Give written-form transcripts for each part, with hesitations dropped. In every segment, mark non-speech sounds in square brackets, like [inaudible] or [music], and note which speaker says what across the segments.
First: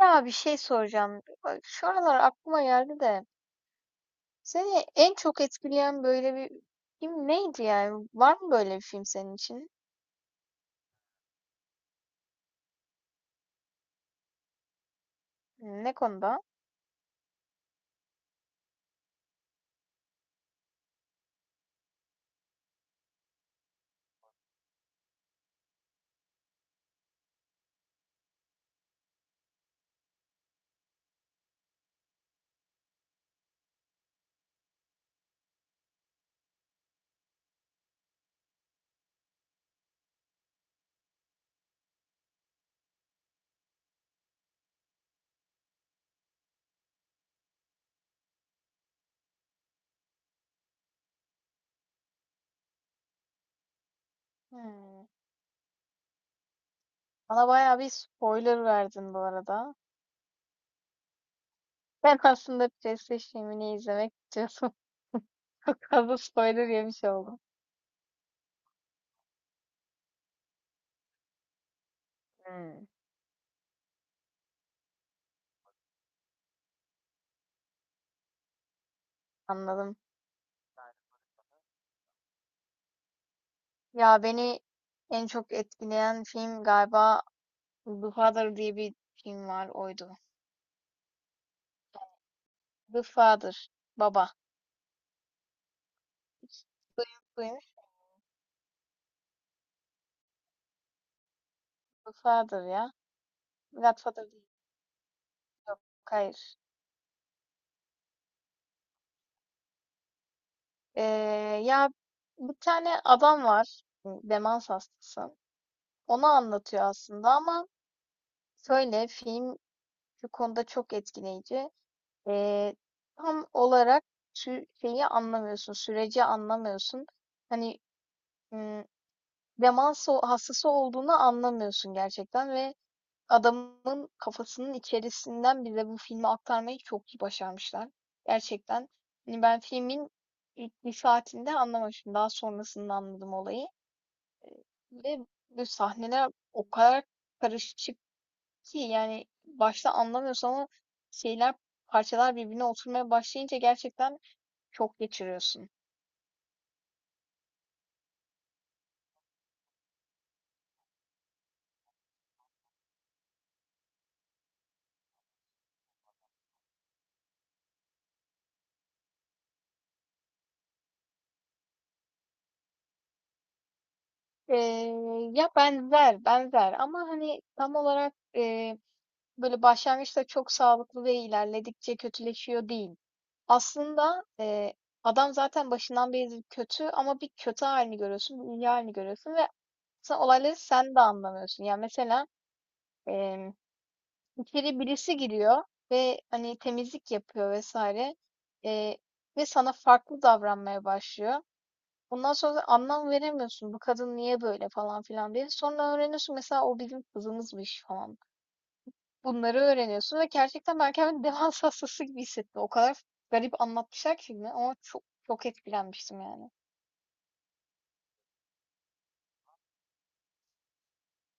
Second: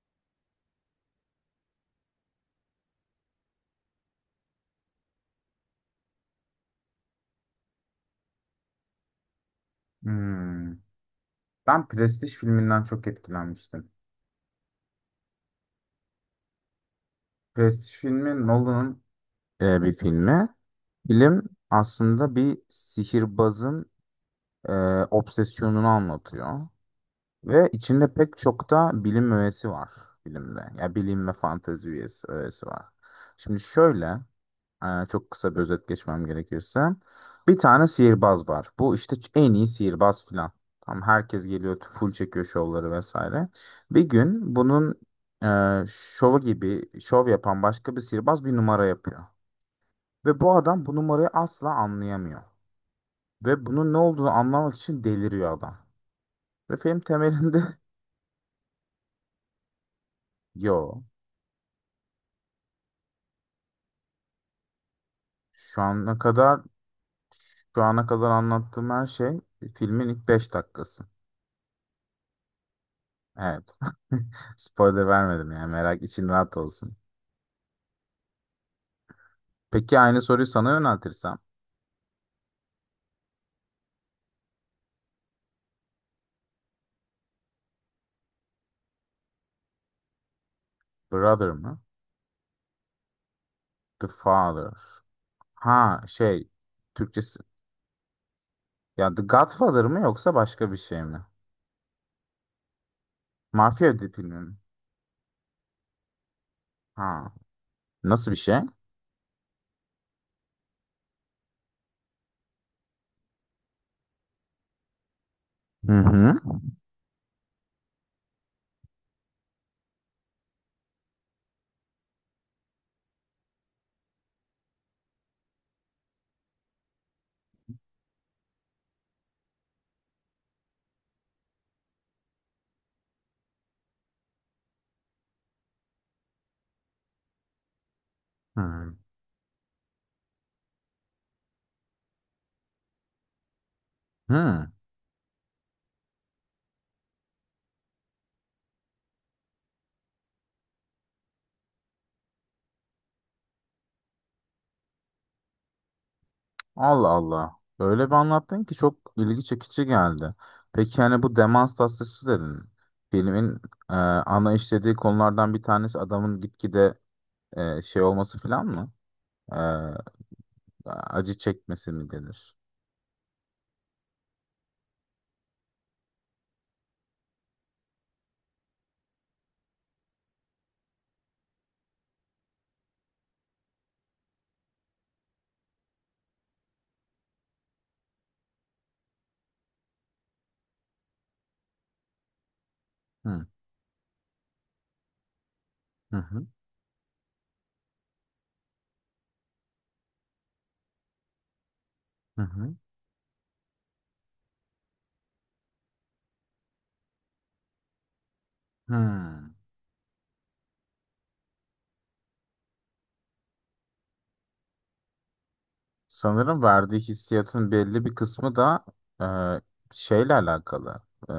Speaker 1: Ya bir şey soracağım. Bak, şu aralar aklıma geldi de seni en çok etkileyen böyle bir film neydi yani? Var mı böyle bir film senin için?
Speaker 2: Hmm. Ben Prestige filminden çok etkilenmiştim.
Speaker 1: Ne konuda?
Speaker 2: Prestige filmi Nolan'ın bir filmi. Film aslında bir sihirbazın e, obsesyonunu anlatıyor. Ve içinde pek çok da bilim öğesi var filmde. Ya bilim ve öğesi var. Şimdi şöyle. Çok kısa bir özet geçmem gerekirse. Bir tane sihirbaz var. Bu işte en iyi sihirbaz filan. Tam herkes geliyor, full çekiyor şovları vesaire. Bir gün bunun şovu gibi şov yapan başka bir sihirbaz bir numara yapıyor. Ve bu adam bu numarayı asla anlayamıyor. Ve bunun ne olduğunu anlamak
Speaker 1: Hmm.
Speaker 2: için deliriyor adam. Ve film
Speaker 1: Bana
Speaker 2: temelinde
Speaker 1: bayağı bir spoiler verdin bu arada.
Speaker 2: [laughs] yo.
Speaker 1: Ben aslında PlayStation filmini izlemek istiyordum. [laughs] Çok
Speaker 2: Şu
Speaker 1: fazla
Speaker 2: ana kadar
Speaker 1: spoiler yemiş oldum.
Speaker 2: şu ana kadar anlattığım her şey filmin ilk 5 dakikası.
Speaker 1: Hmm,
Speaker 2: Evet. [laughs] Spoiler vermedim yani merak için rahat olsun.
Speaker 1: anladım.
Speaker 2: Peki aynı soruyu sana yöneltirsem?
Speaker 1: Ya beni en çok etkileyen film galiba The Father diye bir film var oydu.
Speaker 2: Brother mı?
Speaker 1: The Father.
Speaker 2: The
Speaker 1: Baba.
Speaker 2: Father. Ha, şey, Türkçesi.
Speaker 1: Duymuş.
Speaker 2: Ya The Godfather mı yoksa başka bir şey mi?
Speaker 1: The Father ya.
Speaker 2: Mafya
Speaker 1: Godfather
Speaker 2: filmi
Speaker 1: değil.
Speaker 2: mi?
Speaker 1: Yok, hayır.
Speaker 2: Ha. Nasıl bir şey?
Speaker 1: Ee, ya bir tane adam var. Demans hastası.
Speaker 2: Hı
Speaker 1: Onu
Speaker 2: hı.
Speaker 1: anlatıyor aslında ama şöyle film şu konuda çok etkileyici. Ee, tam olarak şeyi anlamıyorsun. Süreci anlamıyorsun. Hani m, demans hastası olduğunu anlamıyorsun gerçekten ve adamın kafasının içerisinden bize bu filmi aktarmayı çok iyi başarmışlar. Gerçekten.
Speaker 2: Hı.
Speaker 1: Hani ben filmin ilk bir saatinde anlamamıştım. Daha sonrasında anladım olayı.
Speaker 2: Hı.
Speaker 1: Ve bu sahneler o kadar karışık ki yani başta anlamıyorsun ama şeyler parçalar birbirine oturmaya başlayınca gerçekten çok geçiriyorsun.
Speaker 2: Allah Allah. Öyle bir anlattın ki çok ilgi çekici geldi. Peki yani bu demans tasvisi dedin. Filmin ana işlediği konulardan bir tanesi adamın gitgide şey olması falan mı? Ee, Acı çekmesi mi denir?
Speaker 1: Ee, ya benzer benzer ama hani tam olarak böyle başlangıçta çok sağlıklı ve ilerledikçe kötüleşiyor değil. Aslında adam zaten başından beri kötü ama bir kötü halini görüyorsun, bir iyi halini görüyorsun ve aslında olayları sen de anlamıyorsun. Yani mesela e,
Speaker 2: Hı
Speaker 1: içeri birisi giriyor
Speaker 2: hı.
Speaker 1: ve
Speaker 2: Hı
Speaker 1: hani temizlik yapıyor vesaire e, ve sana farklı davranmaya başlıyor. Ondan
Speaker 2: hı.
Speaker 1: sonra da
Speaker 2: Hı.
Speaker 1: anlam veremiyorsun bu kadın niye böyle falan filan diye. Sonra öğreniyorsun mesela o bizim kızımızmış falan.
Speaker 2: Hmm.
Speaker 1: Bunları öğreniyorsun ve gerçekten ben kendimi [laughs] demans hastası gibi hissettim. O kadar garip anlatmışlar ki filmi ama çok çok etkilenmiştim yani.
Speaker 2: Sanırım verdiği hissiyatın belli bir kısmı da e, şeyle alakalı. E,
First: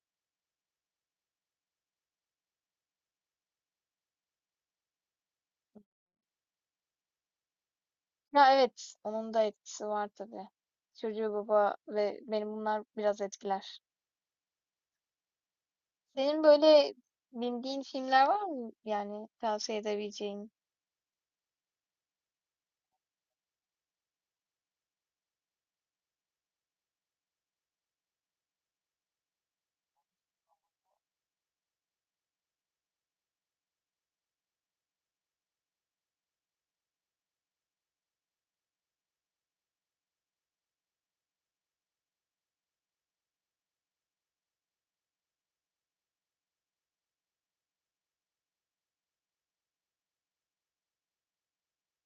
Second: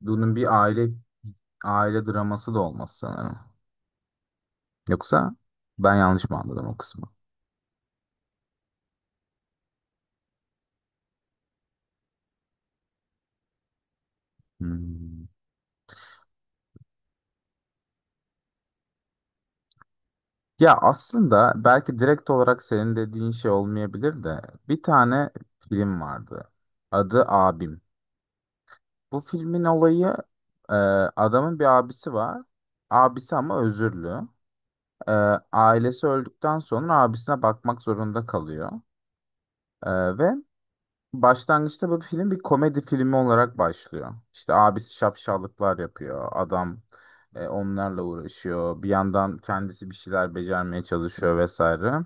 Speaker 2: Bunun bir aile draması da olmaz sanırım. Yoksa ben yanlış mı anladım o kısmı?
Speaker 1: Ya evet, onun da etkisi var tabii. Çocuğu baba ve benim bunlar biraz etkiler.
Speaker 2: Hmm.
Speaker 1: Senin böyle bildiğin filmler var mı yani tavsiye edebileceğin?
Speaker 2: Ya aslında belki direkt olarak senin dediğin şey olmayabilir de bir tane film vardı. Adı Abim. Bu filmin olayı e, adamın bir abisi var. Abisi ama özürlü. E, Ailesi öldükten sonra abisine bakmak zorunda kalıyor. E, ve başlangıçta bu film bir komedi filmi olarak başlıyor. İşte abisi şapşallıklar yapıyor. Adam onlarla uğraşıyor. Bir yandan kendisi bir şeyler becermeye çalışıyor vesaire.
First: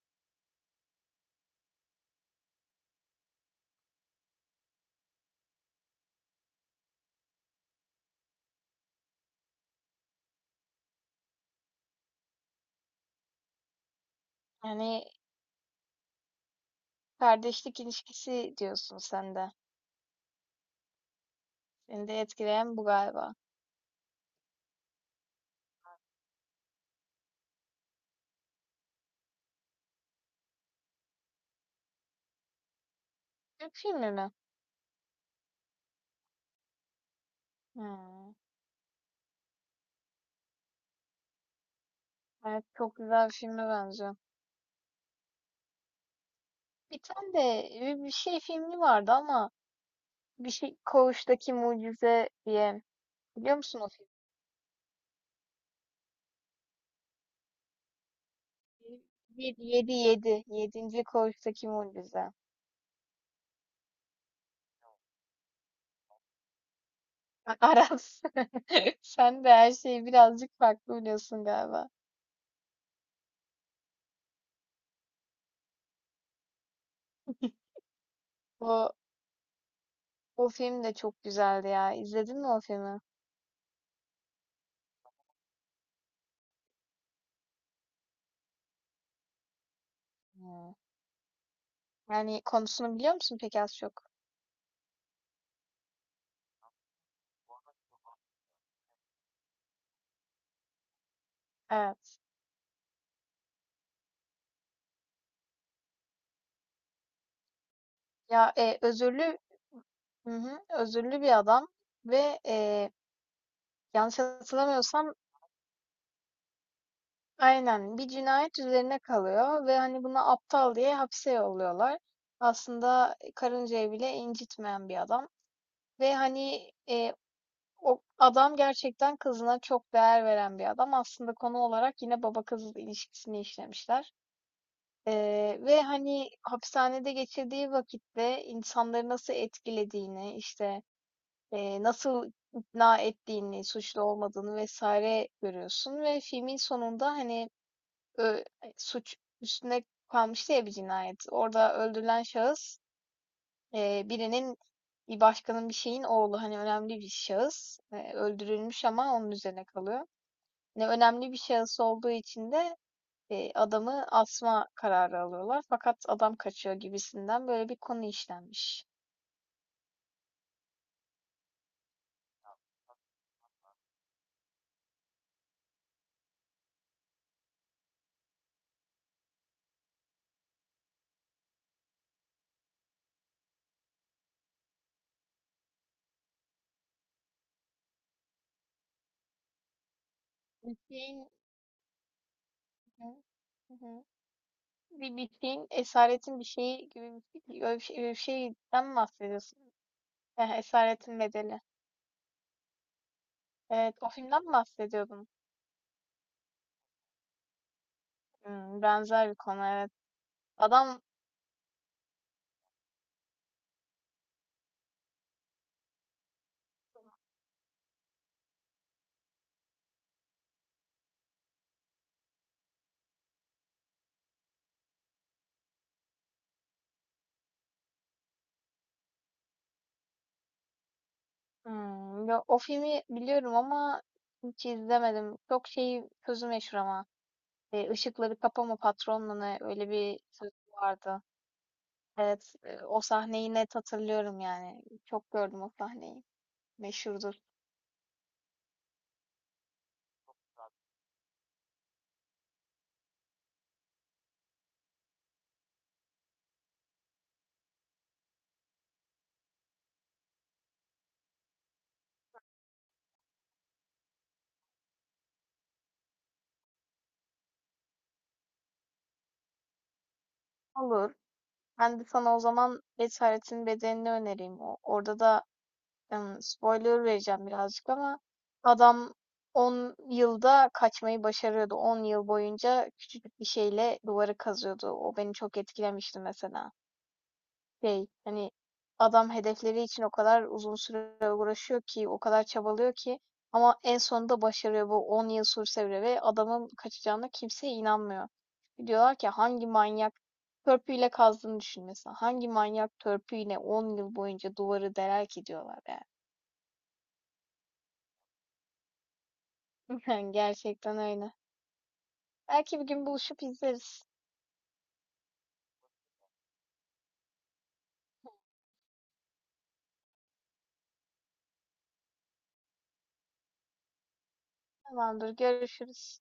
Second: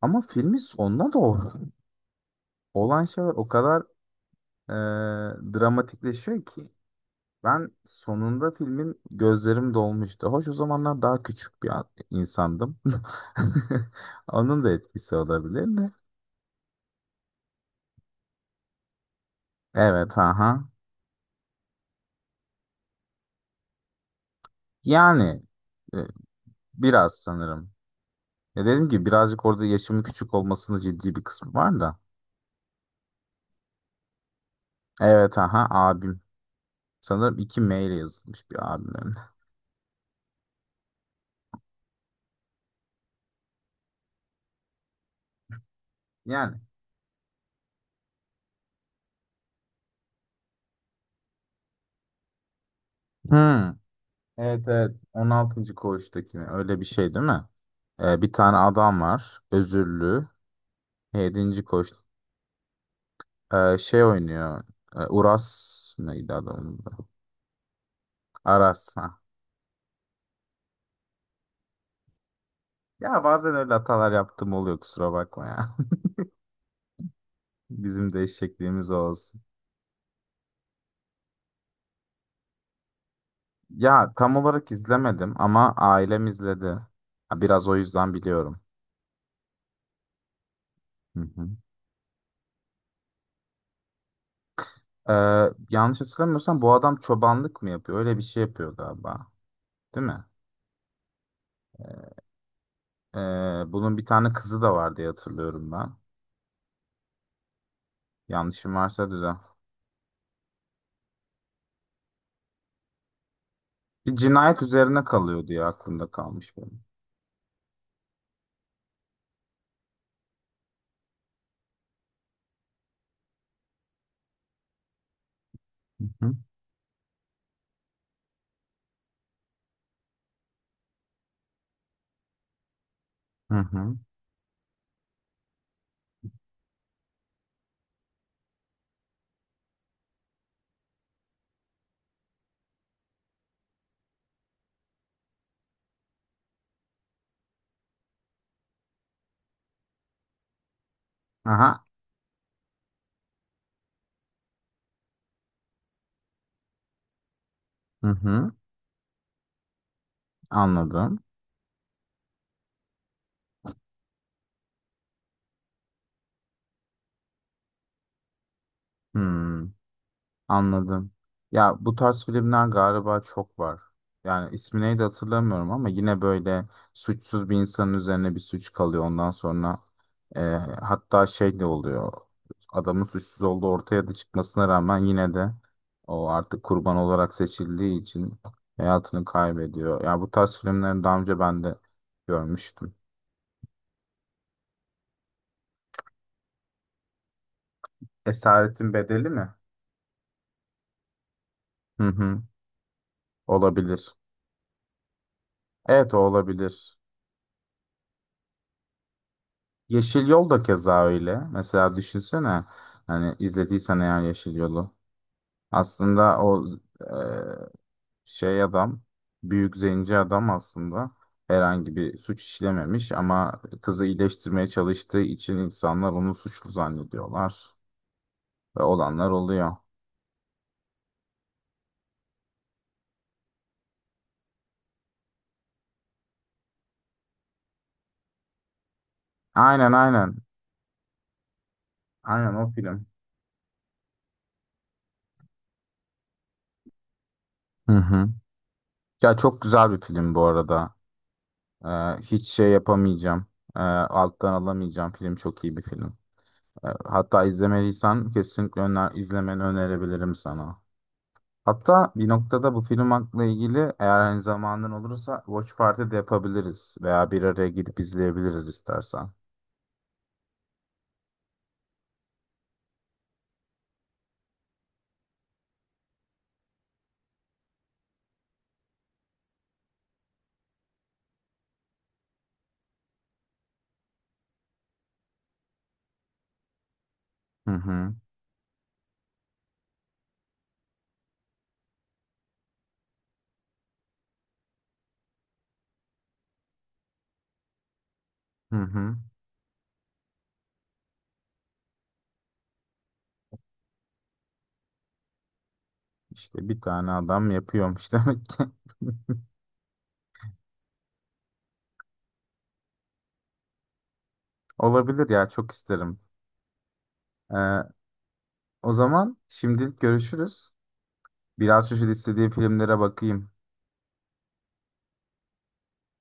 Speaker 2: Ama filmin sonuna doğru olan şeyler o kadar e, dramatikleşiyor ki. Ben sonunda filmin gözlerim dolmuştu. Hoş o zamanlar daha küçük bir insandım. [laughs] Onun da
Speaker 1: Yani
Speaker 2: etkisi olabilir de.
Speaker 1: kardeşlik ilişkisi diyorsun sen de.
Speaker 2: Evet, aha.
Speaker 1: Seni de etkileyen bu galiba.
Speaker 2: Yani e, biraz sanırım. Ya dedim ki birazcık orada yaşımın küçük olmasının ciddi bir kısmı var da.
Speaker 1: Türk filmi mi?
Speaker 2: Evet, aha, abim. Sanırım 2 M ile
Speaker 1: Hmm.
Speaker 2: yazılmış bir abimlerim.
Speaker 1: Evet, çok güzel bir filme benziyor.
Speaker 2: Yani.
Speaker 1: Bir tane de bir şey filmi vardı ama bir şey Koğuştaki Mucize diye. Biliyor
Speaker 2: Hmm.
Speaker 1: musun o filmi?
Speaker 2: Evet, evet. 16. koğuştaki mi? Öyle bir şey değil mi? Bir tane adam var.
Speaker 1: Bir, yedi,
Speaker 2: Özürlü.
Speaker 1: yedi. Yedinci
Speaker 2: 7.
Speaker 1: Koğuştaki Mucize.
Speaker 2: Şey oynuyor. Uras, neydi adamın adı?
Speaker 1: [laughs] Aras.
Speaker 2: Aras.
Speaker 1: [laughs]
Speaker 2: Ha.
Speaker 1: Sen de her şeyi birazcık farklı biliyorsun galiba.
Speaker 2: Ya bazen öyle hatalar yaptığım oluyor, kusura bakma ya. [laughs] Bizim de eşekliğimiz
Speaker 1: O,
Speaker 2: o olsun.
Speaker 1: o film de çok güzeldi ya. İzledin mi o filmi?
Speaker 2: Ya tam olarak izlemedim ama ailem izledi. Ha, biraz o yüzden biliyorum.
Speaker 1: Hmm.
Speaker 2: Hı hı.
Speaker 1: Yani konusunu biliyor musun peki az çok?
Speaker 2: Ee, Yanlış hatırlamıyorsam bu adam çobanlık mı yapıyor? Öyle bir şey yapıyor galiba. Değil mi?
Speaker 1: Evet.
Speaker 2: Bunun bir tane kızı da var diye hatırlıyorum ben.
Speaker 1: Ya
Speaker 2: Yanlışım varsa düzelt.
Speaker 1: özürlü, hı hı, özürlü bir adam ve
Speaker 2: Bir
Speaker 1: yanlış
Speaker 2: cinayet üzerine
Speaker 1: hatırlamıyorsam.
Speaker 2: kalıyordu ya, aklımda kalmış benim.
Speaker 1: Aynen. Bir cinayet üzerine kalıyor ve hani buna aptal diye hapse yolluyorlar. Aslında karıncayı bile incitmeyen bir adam.
Speaker 2: Hı
Speaker 1: Ve
Speaker 2: hı.
Speaker 1: hani o adam gerçekten kızına çok değer veren bir adam. Aslında konu olarak yine baba kız ilişkisini
Speaker 2: Hı hı.
Speaker 1: işlemişler. E, ve hani hapishanede geçirdiği vakitte insanları nasıl etkilediğini, işte nasıl ikna ettiğini, suçlu olmadığını vesaire görüyorsun. Ve filmin sonunda hani Eee, suç üstüne kalmıştı ya bir cinayet. Orada
Speaker 2: Aha.
Speaker 1: öldürülen şahıs, birinin, bir başkanın, bir şeyin oğlu. Hani önemli bir şahıs.
Speaker 2: Hı
Speaker 1: Eee,
Speaker 2: hı.
Speaker 1: öldürülmüş ama onun üzerine kalıyor. Ne
Speaker 2: Anladım.
Speaker 1: önemli bir şahıs olduğu için de, adamı asma kararı alıyorlar. Fakat adam kaçıyor gibisinden böyle bir konu işlenmiş.
Speaker 2: Hmm, anladım. Ya bu tarz filmler galiba çok var. Yani ismi neydi hatırlamıyorum ama yine böyle suçsuz bir insanın üzerine bir suç kalıyor. Ondan sonra e, hatta şey de oluyor. Adamın suçsuz olduğu ortaya da çıkmasına rağmen yine de o artık kurban olarak seçildiği için hayatını kaybediyor. Ya bu tarz
Speaker 1: Bir
Speaker 2: filmleri daha
Speaker 1: şeyin
Speaker 2: önce ben de görmüştüm.
Speaker 1: Hı hı. Hı. Bir şeyin esaretin bir şeyi gibi bir, öyle bir, şey, öyle bir şeyden
Speaker 2: Esaretin
Speaker 1: mi
Speaker 2: Bedeli mi?
Speaker 1: bahsediyorsun? Heh, Esaretin Bedeli.
Speaker 2: Hı hı.
Speaker 1: Evet, o
Speaker 2: Olabilir.
Speaker 1: filmden mi bahsediyordun?
Speaker 2: Evet, o olabilir.
Speaker 1: Hımm, benzer bir konu, evet.
Speaker 2: Yeşil Yol da
Speaker 1: Adam
Speaker 2: keza öyle. Mesela düşünsene, hani izlediysen eğer Yeşil Yol'u. Aslında o e, adam, büyük zenci adam, aslında herhangi bir suç işlememiş ama kızı iyileştirmeye çalıştığı için insanlar onu suçlu zannediyorlar ve olanlar oluyor.
Speaker 1: Hımm, ya, o filmi biliyorum ama hiç izlemedim. Çok şey sözü meşhur ama, "Işıkları kapama patron" ne, öyle
Speaker 2: Aynen
Speaker 1: bir
Speaker 2: aynen.
Speaker 1: sözü vardı.
Speaker 2: Aynen
Speaker 1: Evet,
Speaker 2: o
Speaker 1: o
Speaker 2: film.
Speaker 1: sahneyi net hatırlıyorum yani. Çok gördüm o sahneyi. Meşhurdur.
Speaker 2: Hı hı. Ya çok güzel bir film bu arada. E, Hiç şey yapamayacağım. Alttan alamayacağım. Film çok iyi bir film. Hatta izlemeliysen kesinlikle izlemeni önerebilirim sana. Hatta bir noktada bu film hakkında ilgili eğer hani zamanın olursa Watch Party de yapabiliriz. Veya bir araya gidip izleyebiliriz istersen.
Speaker 1: Olur. Ben de sana o zaman "Esaretin bedenini önereyim. O orada da spoiler vereceğim birazcık ama adam 10 yılda kaçmayı başarıyordu. 10 yıl boyunca küçücük bir şeyle duvarı kazıyordu. O beni çok etkilemişti mesela.
Speaker 2: Hı
Speaker 1: Şey,
Speaker 2: hı.
Speaker 1: hani adam hedefleri için o kadar uzun süre uğraşıyor ki, o kadar çabalıyor ki ama en sonunda başarıyor bu 10 yıl sürse bile ve adamın kaçacağına kimse inanmıyor.
Speaker 2: Hı hı.
Speaker 1: Diyorlar ki hangi manyak törpüyle kazdığını düşün mesela. Hangi manyak törpüyle 10 yıl boyunca duvarı deler ki diyorlar yani.
Speaker 2: İşte bir tane adam yapıyormuş [laughs] demek ki.
Speaker 1: [laughs] Gerçekten öyle. Belki bir gün buluşup izleriz.
Speaker 2: Olabilir ya, çok isterim. Ee, O zaman şimdilik görüşürüz. Biraz şu istediği filmlere bakayım.
Speaker 1: Tamamdır, görüşürüz.